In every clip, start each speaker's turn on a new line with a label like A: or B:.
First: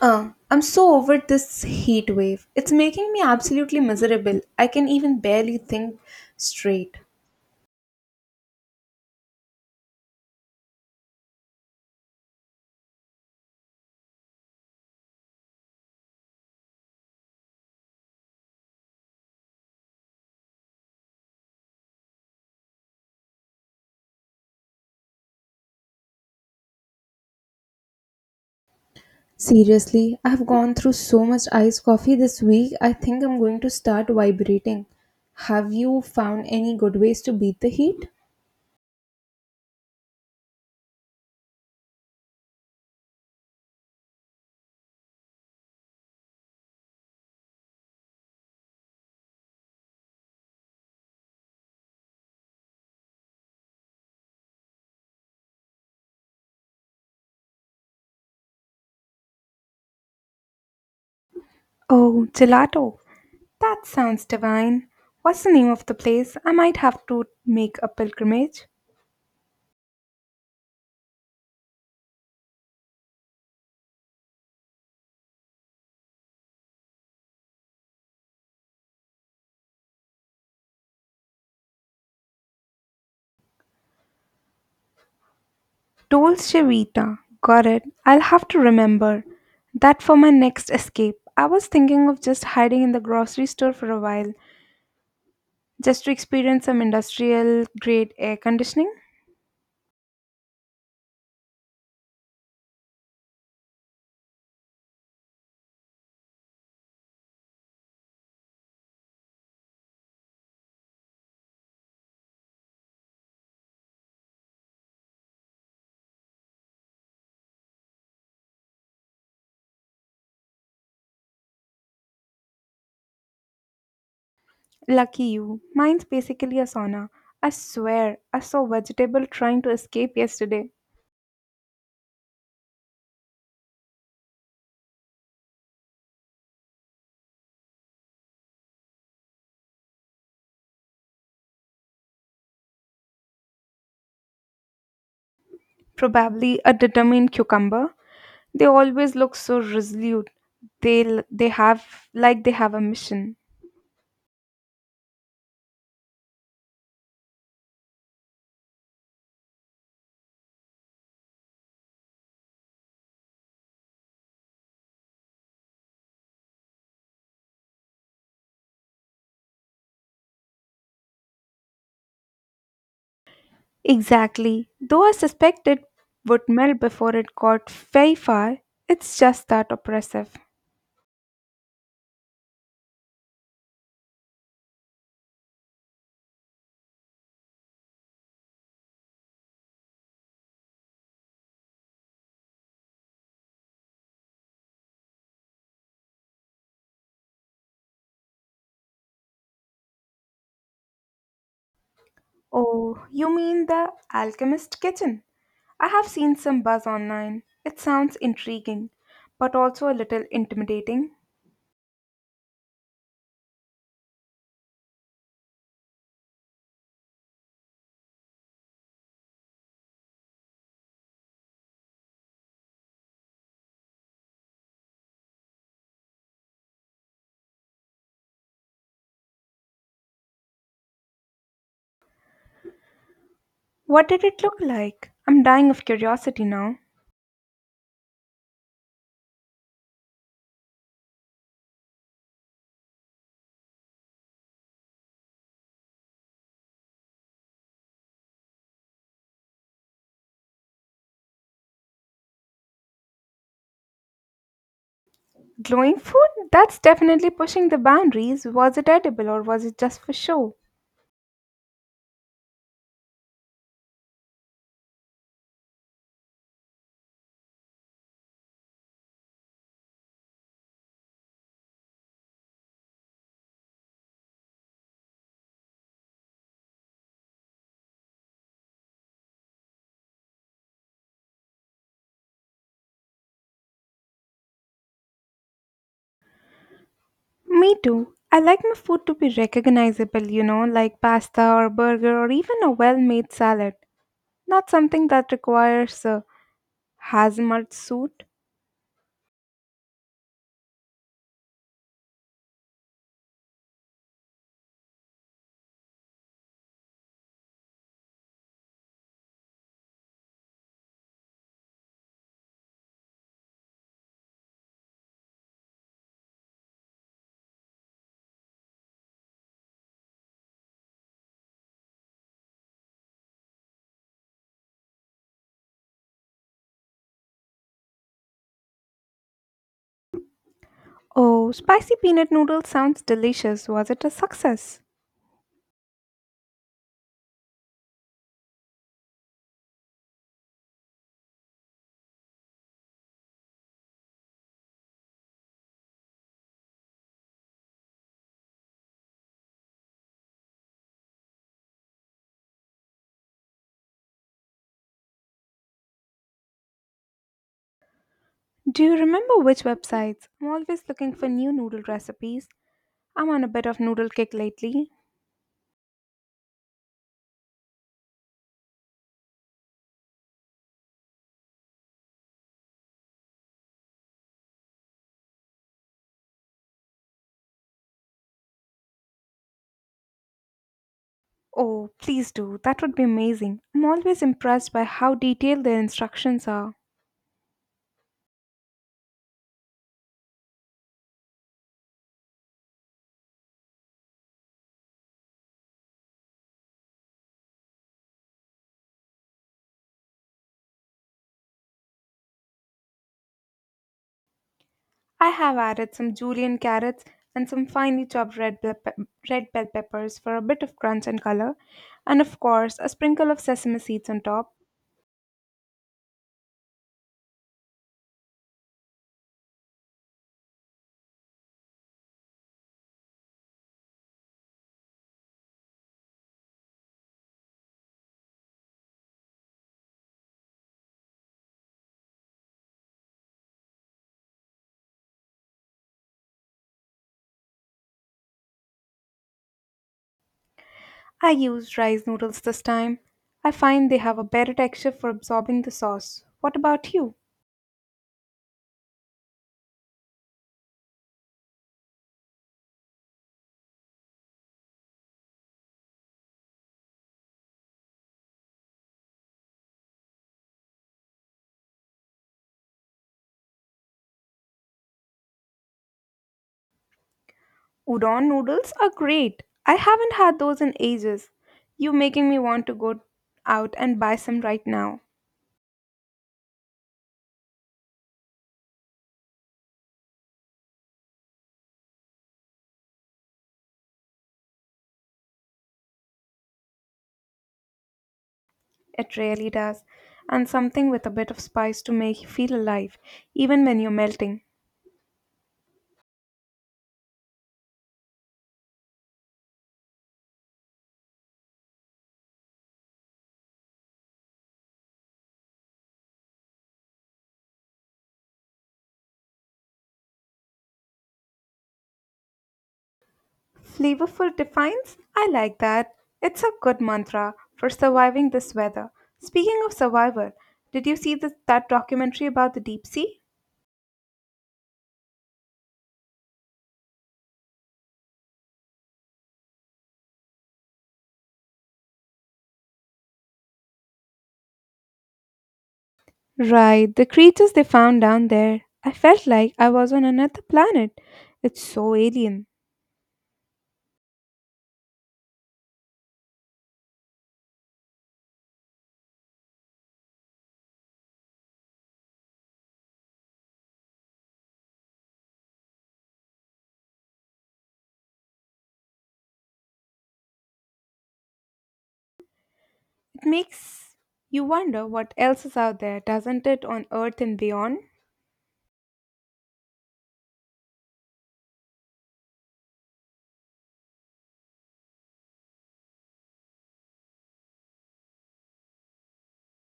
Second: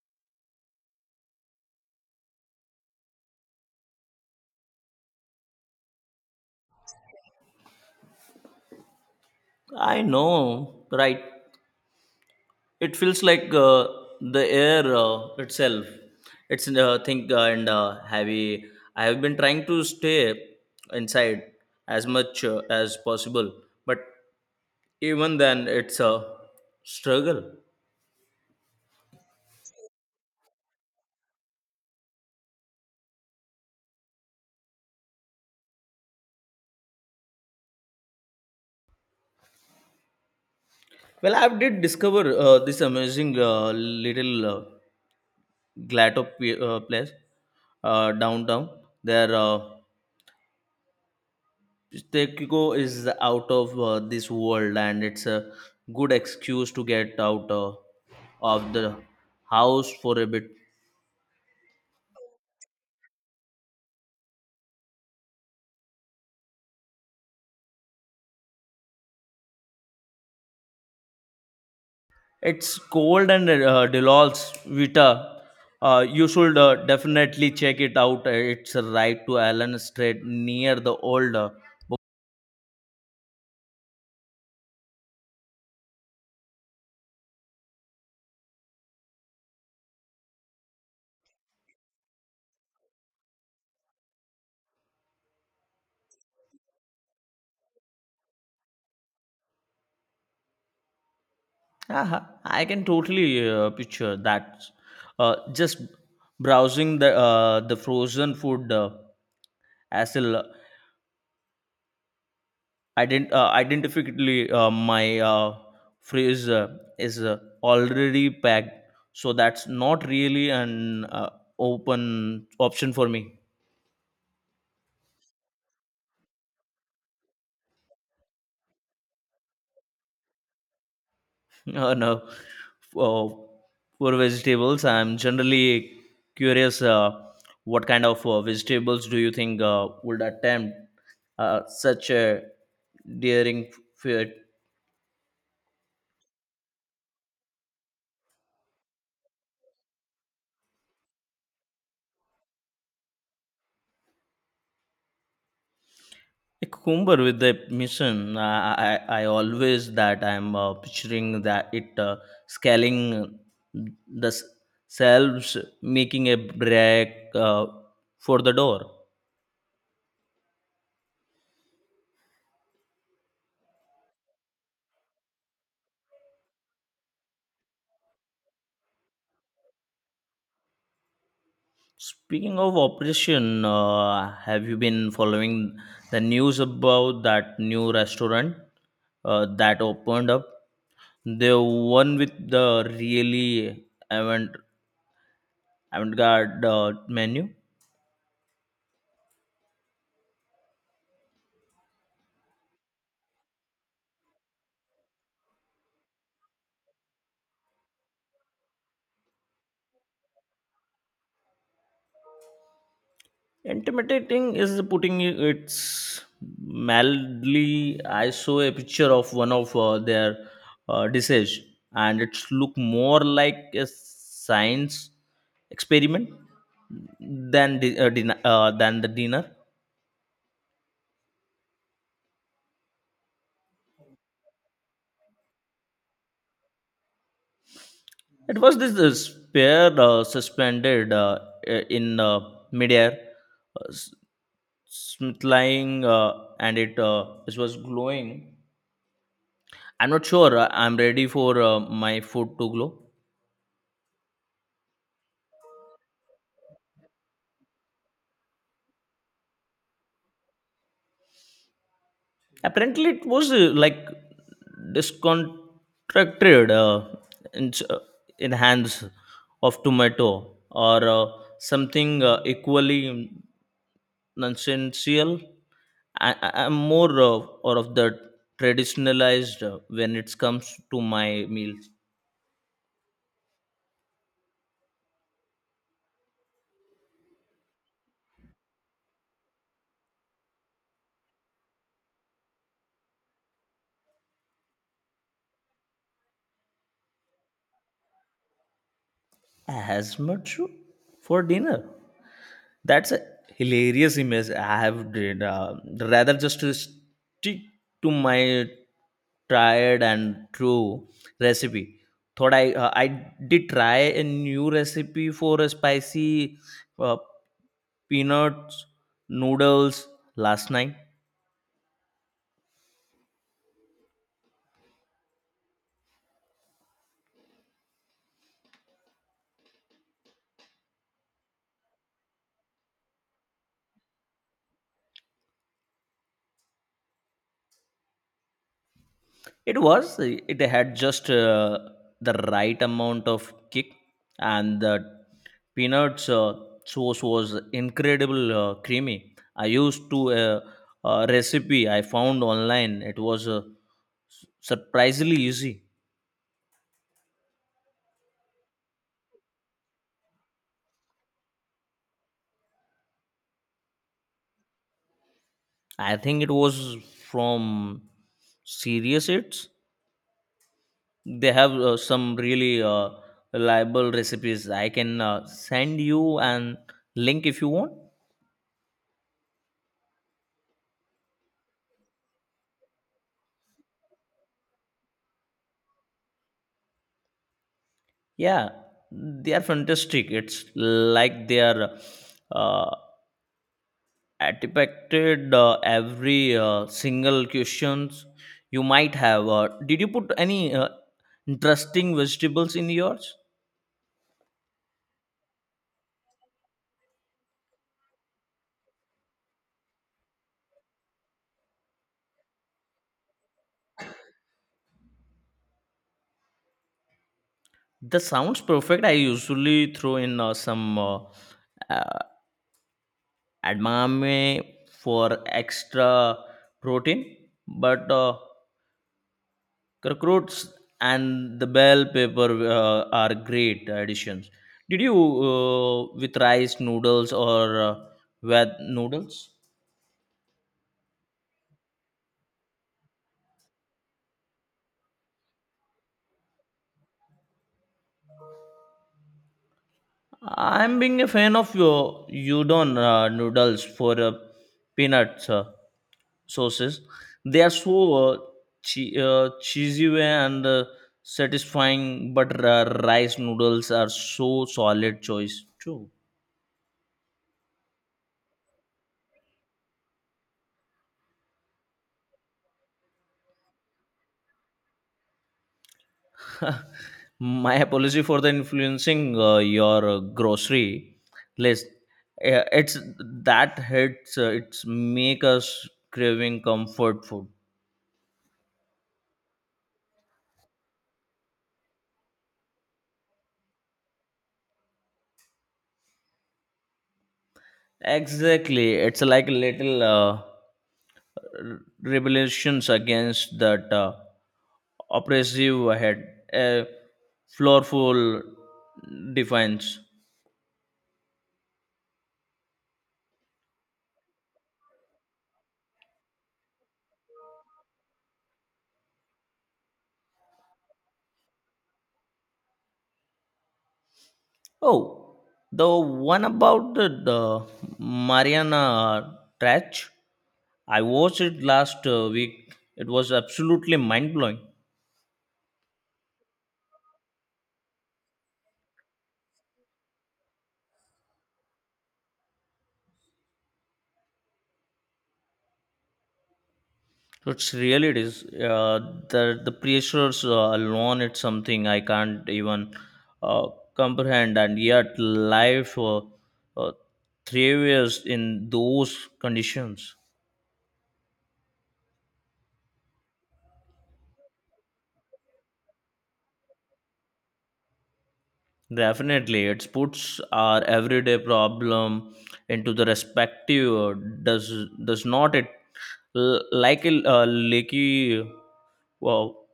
A: I'm so over this heat wave. It's making me absolutely miserable. I can even barely think straight.
B: I know, right? It feels like the air itself. It's think and heavy. I have been trying to stay inside as much as possible, but even then, it's a struggle.
A: Seriously, I've gone through so much iced coffee this week, I think I'm going to start vibrating. Have you found any good ways to beat the heat?
B: Well, I did discover this amazing little place downtown. There. Tekkiko is out of this world, and it's a good excuse to get out of the house for a bit.
A: Oh, gelato. That sounds divine. What's the name of the place? I might have to make a pilgrimage.
B: It's cold and Delos Vita. You should definitely check it out. It's right to Allen Street near the old.
A: Dolce Vita. Got it. I'll have to remember that for my next escape. I was thinking of just hiding in the grocery store for a while, just to experience some industrial grade air conditioning.
B: Haha, I can totally picture that. Just browsing the frozen food aisle identifically my phrase is already packed, so that's not really an open option for me.
A: Lucky you. Mine's basically a sauna. I swear, I saw vegetable trying to escape yesterday.
B: No, uh, for vegetables, I'm generally curious what kind of vegetables do you think would attempt such a daring feat.
A: Probably a determined cucumber. They always look so resolute. They have like they have a mission.
B: Cucumber with the mission. I always that I'm picturing that it scaling the s- selves, making a break for the door.
A: Exactly. Though I suspect it would melt before it got very far, it's just that oppressive.
B: Speaking of operation, have you been following the news about that new restaurant that opened up? The one with the really avant-garde menu.
A: Oh, you mean the Alchemist Kitchen? I have seen some buzz online. It sounds intriguing, but also a little intimidating.
B: Intimidating is putting it's mildly. I saw a picture of one of their dishes, and it looked more like a science experiment than the dinner.
A: What did it look like? I'm dying of curiosity now.
B: It was this spear suspended uh, in, midair, uh, s- smith, uh, and it was glowing. I'm not sure. I'm ready for my food to glow.
A: Glowing food? That's definitely pushing the boundaries. Was it edible or was it just for show?
B: Apparently it was like discontracted in, uh, in hands of tomato or something equally nonsensical. I'm more of, or of the traditionalized when it comes to my meals
A: Me too. I like my food to be recognizable, you know, like pasta or burger or even a well made salad, not something that requires a hazmat suit.
B: as much for dinner. That's a hilarious image I have did. Rather just to stick to my tried and true recipe. Thought I did try a new recipe for a spicy uh, peanuts noodles last night.
A: Oh, spicy peanut noodle sounds delicious. Was it a success?
B: It was. It had just the right amount of kick, and the peanuts sauce was incredible creamy. I used to a recipe I found online. It was surprisingly easy.
A: Do you remember which websites? I'm always looking for new noodle recipes. I'm on a bit of noodle kick lately.
B: I think it was from Serious Eats. They have some really reliable recipes. I can send you an link if you want.
A: Oh, please do. That would be amazing. I'm always impressed by how detailed the instructions are.
B: Yeah, they are fantastic. It's like they are uh, attempted every single questions you might have. Did you put any interesting vegetables in yours?
A: I have added some julienne carrots and some finely chopped red bell peppers for a bit of crunch and color, and of course, a sprinkle of sesame seeds on top.
B: That sounds perfect. I usually throw in some uh, edamame for extra protein, but. Cockroaches and the bell pepper are great additions. Did you with rice noodles or with noodles?
A: I used rice noodles this time. I find they have a better texture for absorbing the sauce. What about you?
B: I'm being a fan of your udon noodles for peanuts sauces. They are so uh, cheesy way and satisfying, but rice noodles are so solid choice too.
A: Udon noodles are great. I haven't had those in ages. You making me want to go out and buy some right now.
B: My apology for the influencing your grocery list. It's that hits. It's make us craving comfort food.
A: It really does. And something with a bit of spice to make you feel alive, even when you're melting.
B: Exactly. It's like a little rebellions against that oppressive head. A floorful defense.
A: Flavorful defines? I like that. It's a good mantra for surviving this weather. Speaking of survival, did you see that documentary about the deep sea?
B: Oh, the one about the Mariana Trench. I watched it last week. It was absolutely mind blowing.
A: Right, the creatures they found down there. I felt like I was on another planet. It's so alien.
B: It's really it is. The pressures alone, it's something I can't even uh, comprehend. And yet, life uh, thrives in those conditions.
A: It makes you wonder what else is out there, doesn't it, on Earth and beyond?
B: Definitely, it puts our everyday problem into the respective, does does not it like a leaky well,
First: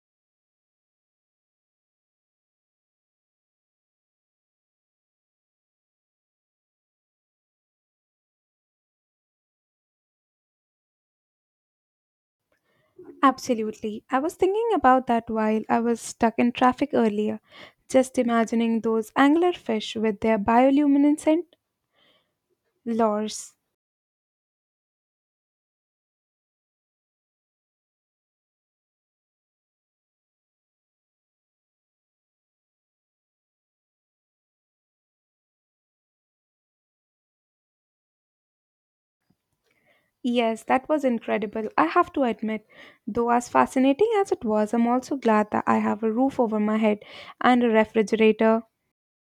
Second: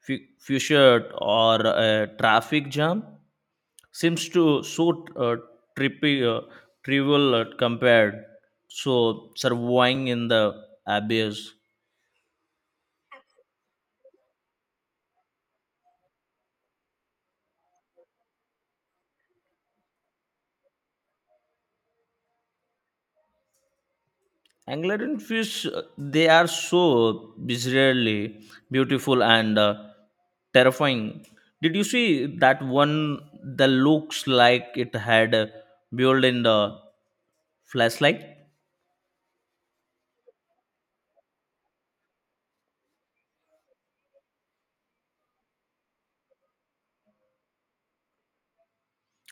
B: fused, or a traffic jam, seems to so trippy trivial compared so surviving in the abyss.
A: Absolutely. I was thinking about that while I was stuck in traffic earlier. Just imagining those anglerfish with their bioluminescent Lors.
B: Anglerfish, they are so bizarrely beautiful and terrifying. Did you see that one that looks like it had built in the flashlight?
A: Yes, that was incredible. I have to admit, though, as fascinating as it was, I'm also glad that I have a roof over my head and a refrigerator.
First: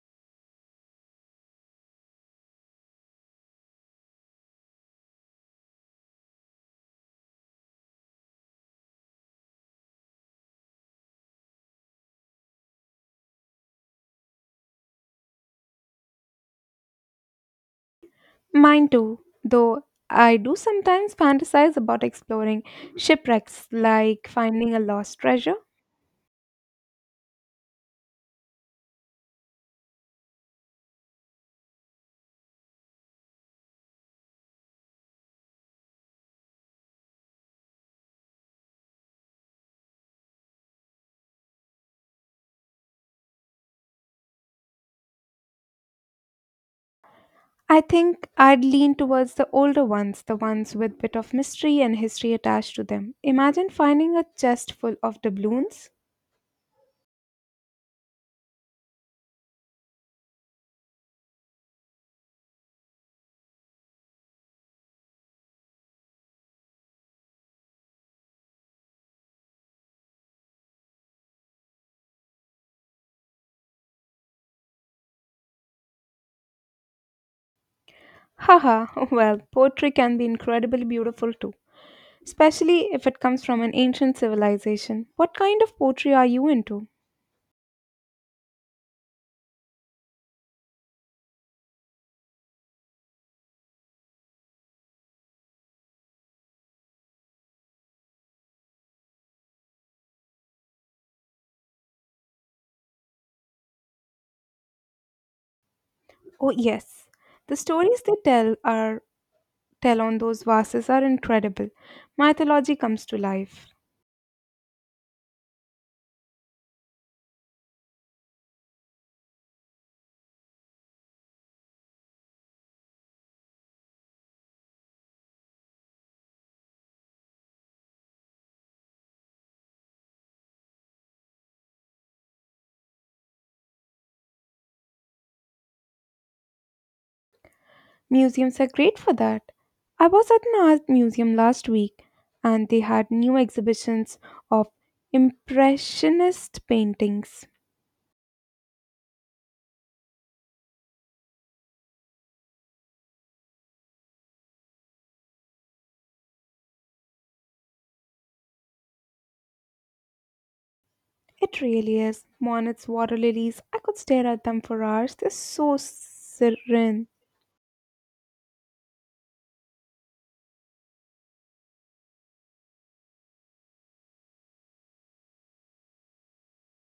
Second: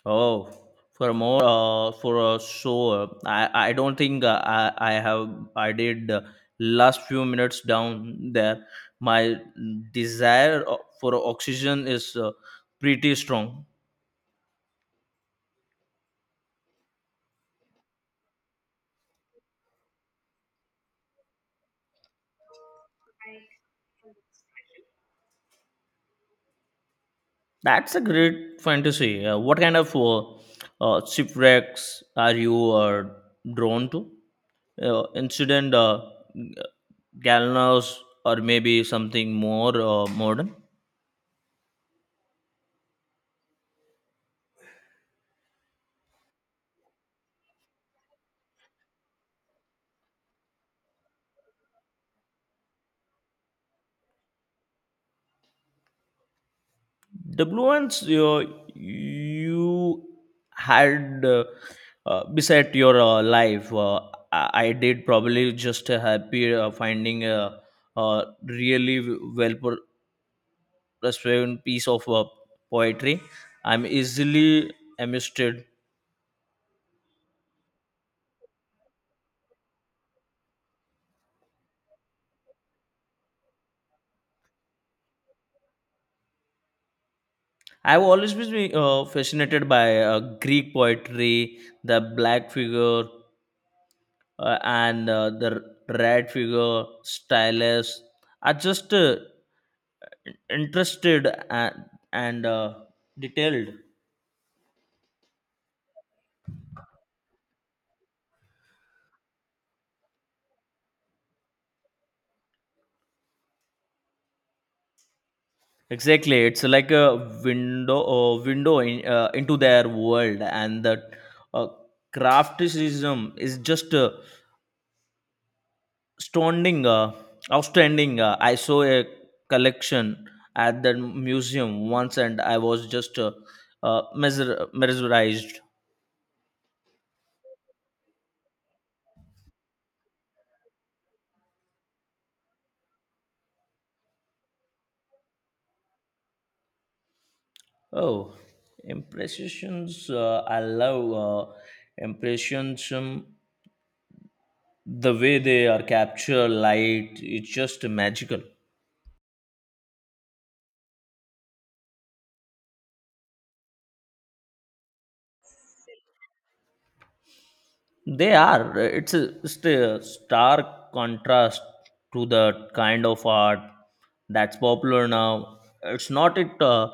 B: Oh, for more, for so I don't think I have I did last few minutes down there. My desire for oxygen is pretty strong.
A: Mine too, though I do sometimes fantasize about exploring shipwrecks, like finding a lost treasure.
B: That's a great fantasy. What kind of shipwrecks are you drawn to? Incident, g- gallows, or maybe something more modern?
A: I think I'd lean towards the older ones, the ones with bit of mystery and history attached to them. Imagine finding a chest full of doubloons.
B: WNs you had beside your life. I did probably just happy finding a really well restrained piece of poetry. I'm easily amused.
A: Haha, well, poetry can be incredibly beautiful too, especially if it comes from an ancient civilization. What kind of poetry are you into?
B: I've always been fascinated by Greek poetry, the black figure and the red figure, stylus. I just interested and detailed.
A: Oh yes, the stories they tell are tell on those vases are incredible. Mythology comes to life.
B: Exactly, it's like a window in, into their world, and the uh, crafticism is just Standing, uh, outstanding. I saw a collection at the museum once, and I was just mesmerized.
A: Museums are great for that. I was at an art museum last week and they had new exhibitions of impressionist paintings.
B: Oh, impressions! I love impressions. The way they are capture light, it's just magical.
A: It really is. Monets, water lilies. I could stare at them for hours. They're so serene.
B: They are. It's a stark contrast to the kind of art that's popular now. It's not it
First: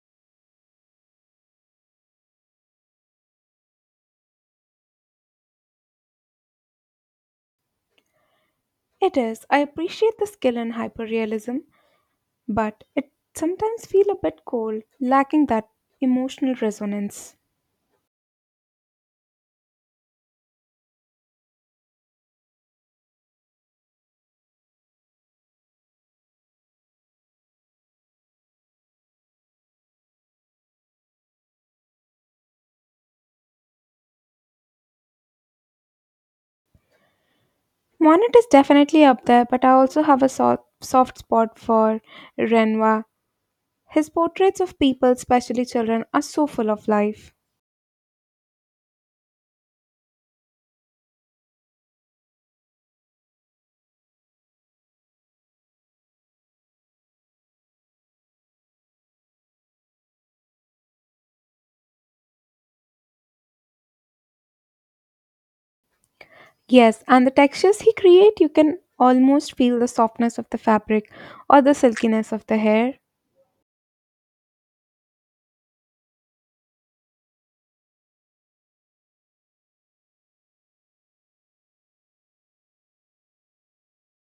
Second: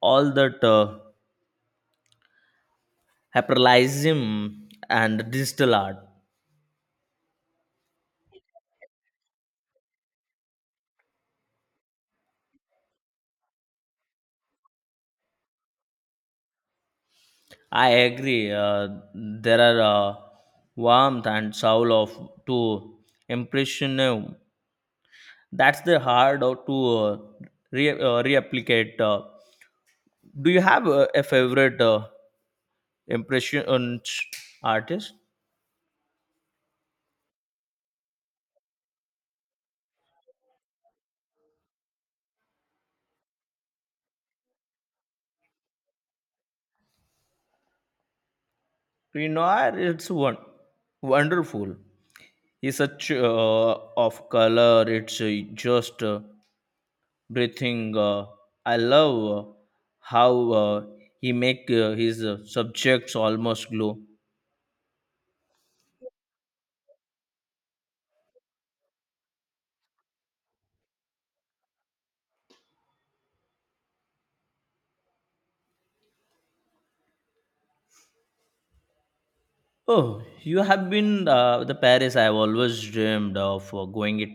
B: all that. Hyperrealism and digital art.
A: It is. I appreciate the skill and hyperrealism, but it sometimes feel a bit cold, lacking that emotional resonance.
B: I agree, there are warmth and soul of to impressionism. That's the hard out to replicate. Do you have a favorite impression artist?
A: Monet is definitely up there, but I also have a soft spot for Renoir. His portraits of people, especially children, are so full of life.
B: Renoir, it's one wonderful. He's such of color, it's just breathing. I love how he make his subjects almost glow.
A: Yes, and the textures he create, you can almost feel the softness of the fabric or the silkiness of the hair.
B: Oh, you have been the Paris I have always dreamed of going. It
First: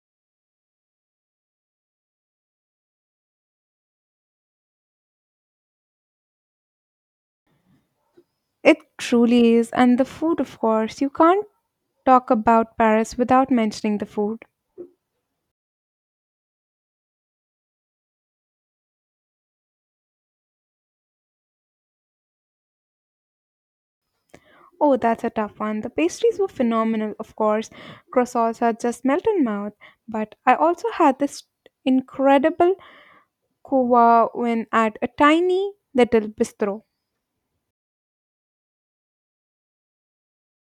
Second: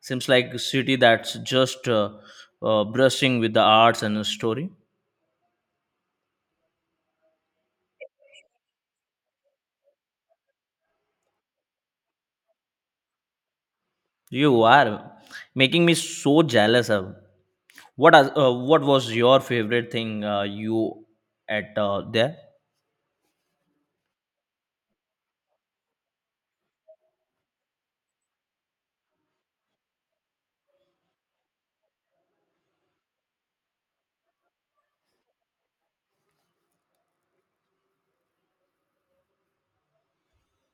B: seems like a city that's just brushing with the arts and the story.
A: It truly is, and the food, of course. You can't talk about Paris without mentioning the food.
B: You are making me so jealous. Of what? Are, what was your favorite thing you at there?
A: Oh, that's a tough one. The pastries were phenomenal, of course. Croissants are just melt in mouth. But I also had this incredible kuwa when at a tiny little bistro.